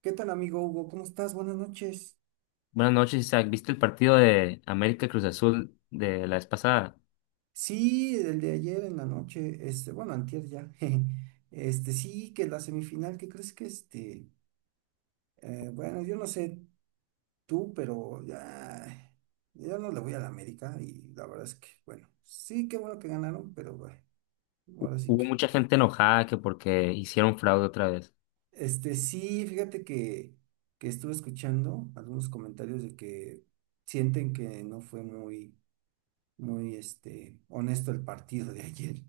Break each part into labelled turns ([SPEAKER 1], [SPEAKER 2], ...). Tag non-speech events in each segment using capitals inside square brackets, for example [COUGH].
[SPEAKER 1] ¿Qué tal, amigo Hugo? ¿Cómo estás? Buenas noches.
[SPEAKER 2] Buenas noches, Isaac. ¿Viste el partido de América Cruz Azul de la vez pasada?
[SPEAKER 1] Sí, el de ayer en la noche, bueno, antier ya. [LAUGHS] jeje. Sí, que la semifinal, ¿qué crees que este? Bueno, yo no sé tú, pero ya, yo no le voy a la América y la verdad es que, bueno, sí, qué bueno que ganaron, pero bueno, ahora sí
[SPEAKER 2] Hubo
[SPEAKER 1] que.
[SPEAKER 2] mucha gente enojada que porque hicieron fraude otra vez.
[SPEAKER 1] Sí, fíjate que estuve escuchando algunos comentarios de que sienten que no fue muy, muy, honesto el partido de ayer.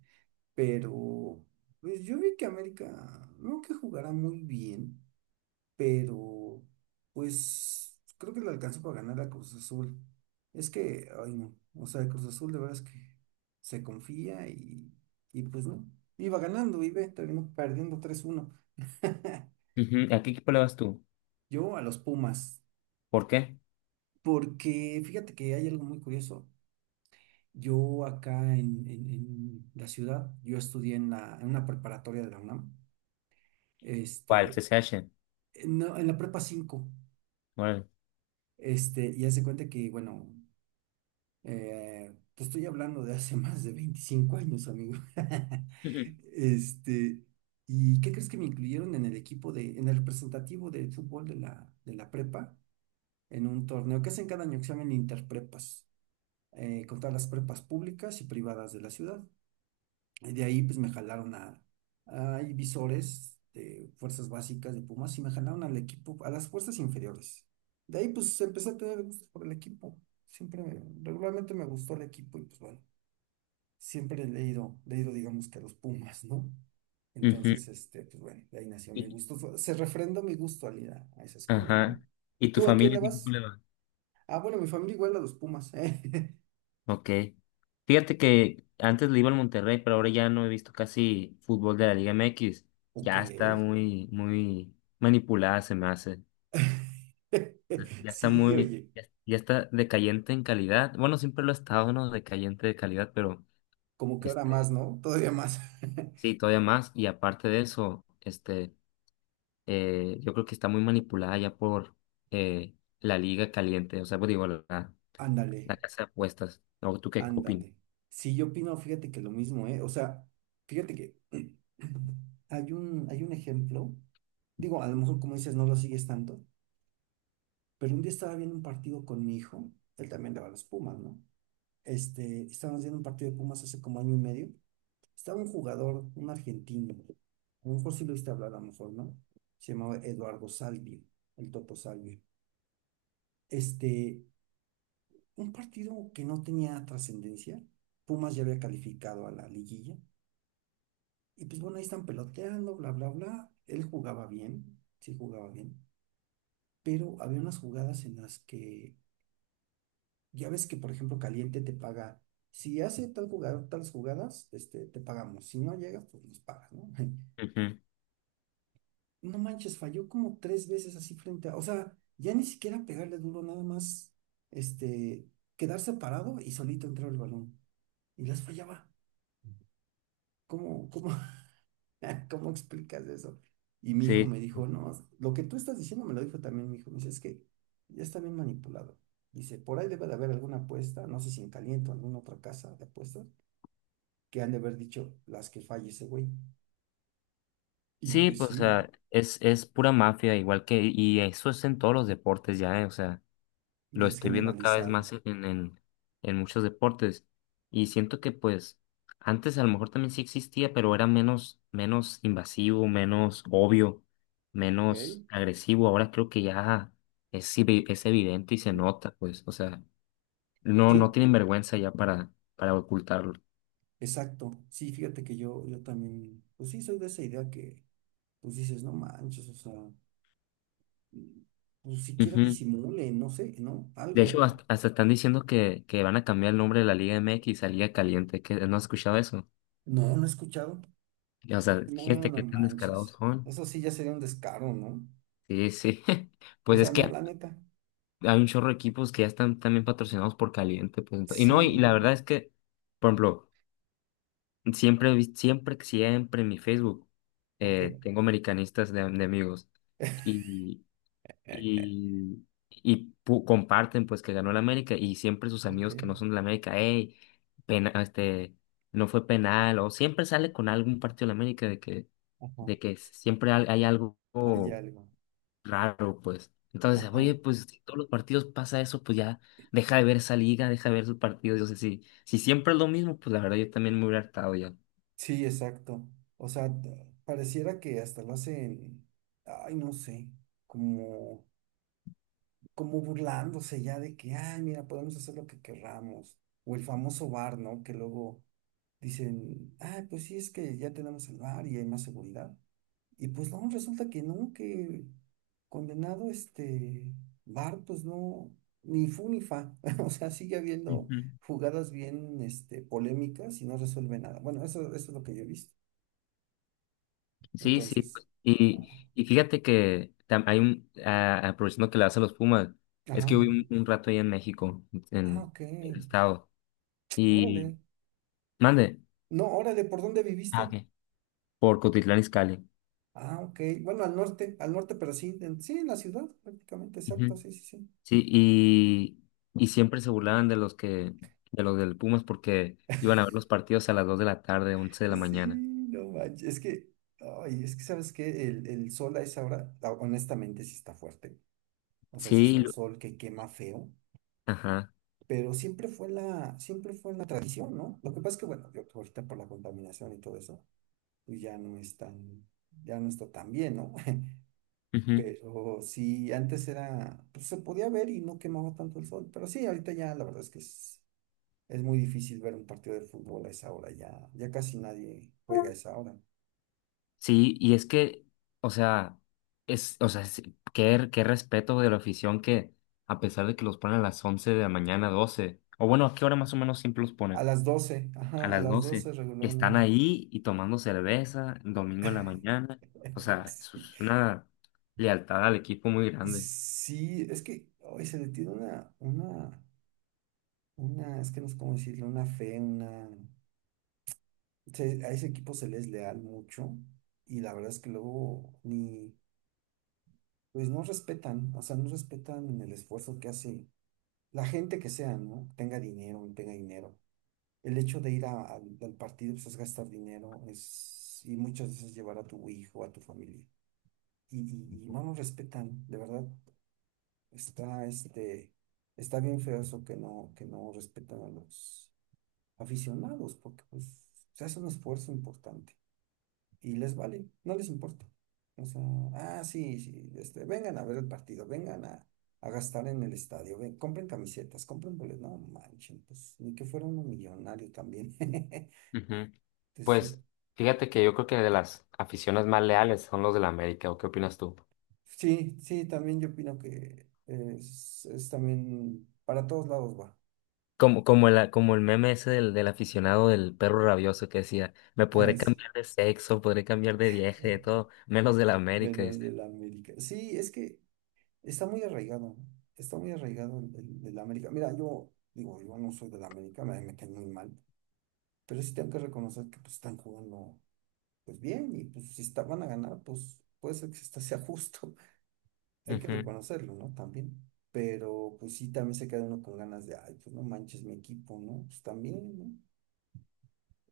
[SPEAKER 1] Pero pues yo vi que América no que jugará muy bien, pero pues creo que le alcanzó para ganar a Cruz Azul. Es que, ay no, o sea, Cruz Azul de verdad es que se confía y pues no, iba ganando terminó perdiendo 3-1. [LAUGHS]
[SPEAKER 2] Ujú. ¿A qué equipo le vas tú?
[SPEAKER 1] Yo a los Pumas,
[SPEAKER 2] ¿Por qué?
[SPEAKER 1] porque fíjate que hay algo muy curioso. Yo acá en la ciudad, yo estudié en, la, en una preparatoria de la UNAM.
[SPEAKER 2] ¿Cuál?
[SPEAKER 1] este,
[SPEAKER 2] CCH.
[SPEAKER 1] No, en la prepa 5,
[SPEAKER 2] Órale.
[SPEAKER 1] y hace cuenta que, bueno, te estoy hablando de hace [LAUGHS] más de 25 años, amigo. [LAUGHS]
[SPEAKER 2] Ujú.
[SPEAKER 1] Este, ¿y qué crees que me incluyeron en el equipo de, en el representativo de fútbol de la prepa? En un torneo que hacen cada año, que se llaman Interprepas, con todas las prepas públicas y privadas de la ciudad. Y de ahí pues me jalaron a Divisores de fuerzas básicas de Pumas y me jalaron al equipo, a las fuerzas inferiores. De ahí pues empecé a tener gusto por el equipo. Siempre, regularmente me gustó el equipo y pues bueno, siempre le he ido digamos que a los Pumas, ¿no?
[SPEAKER 2] Ujú.
[SPEAKER 1] Entonces, pues bueno, de ahí nació mi
[SPEAKER 2] Y-
[SPEAKER 1] gusto. Se refrendó mi gusto al ir a esa escuela, ¿no?
[SPEAKER 2] Ajá. ¿Y tu
[SPEAKER 1] ¿Tú a quién
[SPEAKER 2] familia
[SPEAKER 1] le
[SPEAKER 2] qué equipo
[SPEAKER 1] vas?
[SPEAKER 2] le va?
[SPEAKER 1] Ah, bueno, mi familia igual a los Pumas, [LAUGHS] ¿eh?
[SPEAKER 2] Ok. Fíjate que antes le iba al Monterrey, pero ahora ya no he visto casi fútbol de la Liga MX.
[SPEAKER 1] Ok.
[SPEAKER 2] Ya está muy, muy manipulada, se me hace.
[SPEAKER 1] [LAUGHS]
[SPEAKER 2] Ya está
[SPEAKER 1] Sí,
[SPEAKER 2] muy,
[SPEAKER 1] oye.
[SPEAKER 2] ya, ya está decayente en calidad. Bueno, siempre lo ha estado, ¿no? Decayente de calidad, pero
[SPEAKER 1] Como que ahora más,
[SPEAKER 2] este,
[SPEAKER 1] ¿no? Todavía más. [LAUGHS]
[SPEAKER 2] sí, todavía más. Y aparte de eso, yo creo que está muy manipulada ya por eh, la liga caliente, o sea, pues digo, la,
[SPEAKER 1] Ándale,
[SPEAKER 2] la casa de apuestas. ¿O tú qué opinas?
[SPEAKER 1] ándale. Sí, yo opino, fíjate que lo mismo, ¿eh? O sea, fíjate que [CLEARS THROAT] hay un ejemplo, digo, a lo mejor como dices, no lo sigues tanto, pero un día estaba viendo un partido con mi hijo, él también le va a los Pumas, ¿no? Estábamos viendo un partido de Pumas hace como año y medio, estaba un jugador, un argentino, a lo mejor sí lo viste hablar, a lo mejor, ¿no? Se llamaba Eduardo Salvio, el Toto Salvio. Este, un partido que no tenía trascendencia. Pumas ya había calificado a la liguilla. Y pues bueno, ahí están peloteando, bla, bla, bla. Él jugaba bien, sí jugaba bien. Pero había unas jugadas en las que ya ves que, por ejemplo, Caliente te paga. Si hace tal jugador, tales jugadas, te pagamos. Si no llegas, pues nos pagas, ¿no? [LAUGHS]
[SPEAKER 2] Ujú.
[SPEAKER 1] No manches, falló como tres veces así frente a. O sea, ya ni siquiera pegarle duro, nada más este, quedarse parado y solito entrar el balón. Y las fallaba. ¿Cómo, cómo, [LAUGHS] ¿Cómo explicas eso? Y mi hijo
[SPEAKER 2] Sí,
[SPEAKER 1] me dijo, no, lo que tú estás diciendo me lo dijo también mi hijo. Me dice, es que ya está bien manipulado. Dice, por ahí debe de haber alguna apuesta, no sé si en Caliente o alguna otra casa de apuestas, que han de haber dicho las que falle ese güey. Y
[SPEAKER 2] sí,
[SPEAKER 1] pues
[SPEAKER 2] pues, o
[SPEAKER 1] sí,
[SPEAKER 2] sea, es pura mafia, igual que, y eso es en todos los deportes ya, ¿eh? O sea, lo
[SPEAKER 1] ya es
[SPEAKER 2] estoy viendo cada vez
[SPEAKER 1] generalizado.
[SPEAKER 2] más en, muchos deportes y siento que pues antes a lo mejor también sí existía, pero era menos invasivo, menos obvio,
[SPEAKER 1] Ok.
[SPEAKER 2] menos agresivo. Ahora creo que ya es evidente y se nota, pues, o sea, no
[SPEAKER 1] Sí,
[SPEAKER 2] tienen vergüenza ya para ocultarlo.
[SPEAKER 1] exacto. Sí, fíjate que yo también, pues sí, soy de esa idea que, pues dices, no manches, o sea, mm, pues siquiera
[SPEAKER 2] Ujú.
[SPEAKER 1] disimule, no sé, ¿no?
[SPEAKER 2] De
[SPEAKER 1] Algo.
[SPEAKER 2] hecho, hasta están diciendo que van a cambiar el nombre de la Liga MX a Liga Caliente, que no has escuchado eso.
[SPEAKER 1] No, no he escuchado.
[SPEAKER 2] O sea,
[SPEAKER 1] No,
[SPEAKER 2] gente
[SPEAKER 1] no
[SPEAKER 2] que tan descarados
[SPEAKER 1] manches.
[SPEAKER 2] son.
[SPEAKER 1] Eso sí ya sería un descaro, ¿no?
[SPEAKER 2] Sí, sí. [LAUGHS]
[SPEAKER 1] O
[SPEAKER 2] Pues es
[SPEAKER 1] sea, no,
[SPEAKER 2] que
[SPEAKER 1] la neta.
[SPEAKER 2] hay un chorro de equipos que ya están también patrocinados por Caliente, pues, y no, y la
[SPEAKER 1] Sí,
[SPEAKER 2] verdad es que, por ejemplo, siempre, he vis- siempre, siempre en mi Facebook
[SPEAKER 1] ok.
[SPEAKER 2] tengo americanistas de amigos
[SPEAKER 1] [LAUGHS]
[SPEAKER 2] y, y comparten pues que ganó la América y siempre sus
[SPEAKER 1] Ok,
[SPEAKER 2] amigos que no son de la América, hey, pena, no fue penal, o siempre sale con algún partido de la América de que,
[SPEAKER 1] ajá.
[SPEAKER 2] de que, siempre hay algo
[SPEAKER 1] Hay algo.
[SPEAKER 2] raro, pues. Entonces,
[SPEAKER 1] Ajá.
[SPEAKER 2] oye, pues si todos los partidos pasa eso, pues ya deja de ver esa liga, deja de ver sus partidos. Yo sé, si siempre es lo mismo, pues la verdad yo también me hubiera hartado ya.
[SPEAKER 1] Sí, exacto. O sea, pareciera que hasta lo hacen, ay, no sé, como, como burlándose ya de que, ay, mira, podemos hacer lo que querramos. O el famoso bar, ¿no? Que luego dicen, ay, pues sí, es que ya tenemos el bar y hay más seguridad. Y pues no, resulta que no, que condenado este Bart, pues no, ni fu ni fa. [LAUGHS] O sea, sigue habiendo
[SPEAKER 2] Ujú.
[SPEAKER 1] jugadas bien polémicas y no resuelve nada. Bueno, eso es lo que yo he visto.
[SPEAKER 2] Sí, sí.
[SPEAKER 1] Entonces,
[SPEAKER 2] Pues,
[SPEAKER 1] ah,
[SPEAKER 2] y fíjate que aprovechando que le das a los Pumas, es
[SPEAKER 1] ajá.
[SPEAKER 2] que hubo un, rato ahí en México,
[SPEAKER 1] Ah,
[SPEAKER 2] en
[SPEAKER 1] ok.
[SPEAKER 2] el estado, y
[SPEAKER 1] Órale.
[SPEAKER 2] mande.
[SPEAKER 1] No, órale, ¿por dónde
[SPEAKER 2] Ah,
[SPEAKER 1] viviste?
[SPEAKER 2] ok. Por Cotitlán Izcalli.
[SPEAKER 1] Ah, ok. Bueno, al norte, pero sí, en, sí, en la ciudad, prácticamente, exacto, sí, sí, sí.
[SPEAKER 2] Sí, y siempre se burlaban de de los del Pumas porque iban a ver los partidos a las 2 de la tarde, 11 de la
[SPEAKER 1] Sí,
[SPEAKER 2] mañana.
[SPEAKER 1] no manches. Es que, ay, es que sabes que el sol a esa hora, honestamente, sí está fuerte. O sea, sí es
[SPEAKER 2] Sí,
[SPEAKER 1] un sol que quema feo,
[SPEAKER 2] ajá.
[SPEAKER 1] pero siempre fue la tradición, ¿no? Lo que pasa es que, bueno, yo ahorita por la contaminación y todo eso, pues ya no es tan, ya no está tan bien, ¿no? [LAUGHS]
[SPEAKER 2] Ujú.
[SPEAKER 1] Pero sí, antes era, pues se podía ver y no quemaba tanto el sol. Pero sí, ahorita ya la verdad es que es, muy difícil ver un partido de fútbol a esa hora, ya casi nadie juega a esa hora.
[SPEAKER 2] Sí, y es que, o sea, o sea, qué respeto de la afición que, a pesar de que los ponen a las 11 de la mañana, 12 o bueno, ¿a qué hora más o menos siempre los
[SPEAKER 1] A
[SPEAKER 2] ponen?
[SPEAKER 1] las 12,
[SPEAKER 2] A
[SPEAKER 1] ajá, a
[SPEAKER 2] las
[SPEAKER 1] las
[SPEAKER 2] 12
[SPEAKER 1] 12
[SPEAKER 2] están
[SPEAKER 1] regularmente.
[SPEAKER 2] ahí y tomando cerveza, domingo en la mañana. O
[SPEAKER 1] [LAUGHS]
[SPEAKER 2] sea, eso
[SPEAKER 1] Sí,
[SPEAKER 2] es una lealtad al equipo muy grande.
[SPEAKER 1] sí, es que hoy se le tiene una, es que no sé cómo decirlo, una fe, una... a ese equipo se les leal mucho y la verdad es que luego ni, pues no respetan, o sea, no respetan el esfuerzo que hace la gente que sea, ¿no? Tenga dinero, no tenga dinero. El hecho de ir al partido, pues es gastar dinero, es, y muchas veces llevar a tu hijo, a tu familia y no nos respetan, de verdad. Está, está bien feo eso que no respetan a los aficionados, porque pues se hace un esfuerzo importante y les vale, no les importa. O sea, ah, sí, sí, vengan a ver el partido, vengan a gastar en el estadio, ven, compren camisetas, compren boletos, no manchen, pues ni que fuera uno millonario también. [LAUGHS] Entonces
[SPEAKER 2] Ujú.
[SPEAKER 1] sí,
[SPEAKER 2] Pues fíjate que yo creo que de las aficiones más leales son los del América, ¿o qué opinas tú?
[SPEAKER 1] sí, sí, también yo opino que es también para todos lados va.
[SPEAKER 2] Como el meme ese del aficionado del perro rabioso que decía, me
[SPEAKER 1] Ah,
[SPEAKER 2] podré
[SPEAKER 1] sí.
[SPEAKER 2] cambiar de sexo, podré cambiar de viaje, de
[SPEAKER 1] [LAUGHS]
[SPEAKER 2] todo, menos de la América, dice.
[SPEAKER 1] Venus del América. Sí, es que está muy arraigado, ¿no? Está muy arraigado del América. Mira, yo digo, yo no soy del América, me cae muy mal, pero sí tengo que reconocer que pues están jugando pues bien y pues si está, van a ganar, pues puede ser que hasta sea justo, [LAUGHS] hay que
[SPEAKER 2] Ujú.
[SPEAKER 1] reconocerlo, ¿no? También. Pero pues sí, también se queda uno con ganas de, ay, pues no manches mi equipo, ¿no? Pues también, ¿no?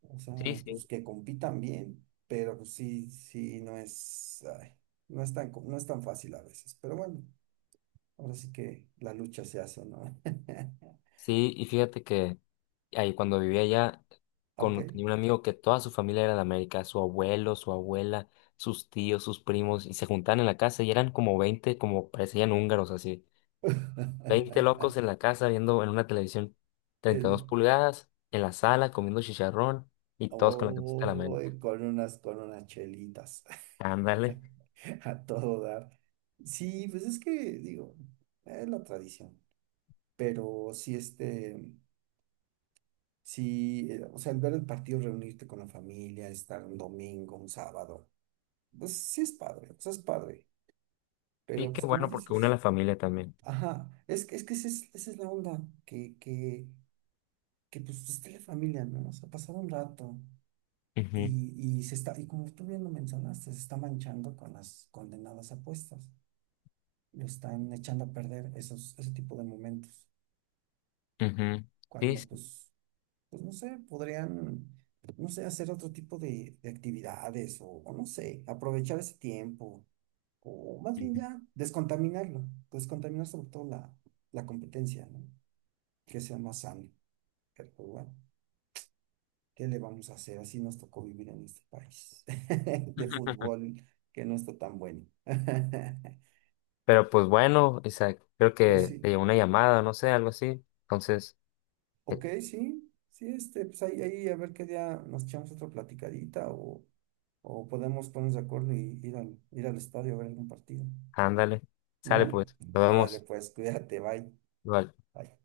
[SPEAKER 1] O
[SPEAKER 2] Sí,
[SPEAKER 1] sea,
[SPEAKER 2] sí.
[SPEAKER 1] pues que compitan bien, pero pues sí, sí, no es, ay, no es tan, no es tan fácil a veces, pero bueno. Ahora sí que la lucha se hace, ¿no? [LAUGHS]
[SPEAKER 2] Sí, y fíjate que ahí cuando vivía allá,
[SPEAKER 1] Ok.
[SPEAKER 2] tenía un amigo que toda su familia era de América, su abuelo, su abuela, sus tíos, sus primos, y se juntaban en la casa y eran como 20, como parecían húngaros así. 20
[SPEAKER 1] [LAUGHS]
[SPEAKER 2] locos en la casa viendo en una televisión 32
[SPEAKER 1] En-
[SPEAKER 2] pulgadas, en la sala comiendo chicharrón y todos con la camiseta de la
[SPEAKER 1] oh,
[SPEAKER 2] América.
[SPEAKER 1] con unas chelitas
[SPEAKER 2] Ándale.
[SPEAKER 1] [LAUGHS] a todo dar. Sí, pues es que, digo, es la tradición. Pero sí, sí, o sea, el ver el partido, reunirte con la familia, estar un domingo, un sábado, pues sí es padre, o sea, es padre. Pero
[SPEAKER 2] Sí,
[SPEAKER 1] pues
[SPEAKER 2] qué
[SPEAKER 1] como
[SPEAKER 2] bueno porque une a
[SPEAKER 1] dices,
[SPEAKER 2] la familia también.
[SPEAKER 1] ajá, es, es que esa es la onda, que, que que pues esté la familia, ¿no? O sea, pasar un rato
[SPEAKER 2] Ujú,
[SPEAKER 1] y se está, y como tú bien lo mencionaste, se está manchando con las condenadas apuestas, lo están echando a perder esos, ese tipo de momentos,
[SPEAKER 2] ujú. Sí,
[SPEAKER 1] cuando
[SPEAKER 2] sí.
[SPEAKER 1] pues, pues no sé, podrían, no sé, hacer otro tipo de actividades o no sé, aprovechar ese tiempo, o más bien
[SPEAKER 2] Ujú.
[SPEAKER 1] ya, descontaminarlo, descontaminar sobre todo la, competencia, ¿no? Que sea más sano, pero pues, bueno. ¿Qué le vamos a hacer? Así nos tocó vivir en este país [LAUGHS] de
[SPEAKER 2] [LAUGHS]
[SPEAKER 1] fútbol que no está tan bueno. [LAUGHS]
[SPEAKER 2] Pero pues bueno, Isaac, creo
[SPEAKER 1] Pero
[SPEAKER 2] que te
[SPEAKER 1] sí,
[SPEAKER 2] llegó una llamada, no sé, algo así. Entonces, eh,
[SPEAKER 1] ok, sí, sí, pues ahí, ahí a ver qué día nos echamos otra platicadita o podemos ponernos de acuerdo y ir al estadio a ver algún partido.
[SPEAKER 2] ándale, sale
[SPEAKER 1] ¿No?
[SPEAKER 2] pues, nos
[SPEAKER 1] Órale,
[SPEAKER 2] vemos.
[SPEAKER 1] pues, cuídate, bye.
[SPEAKER 2] Bye.
[SPEAKER 1] Bye.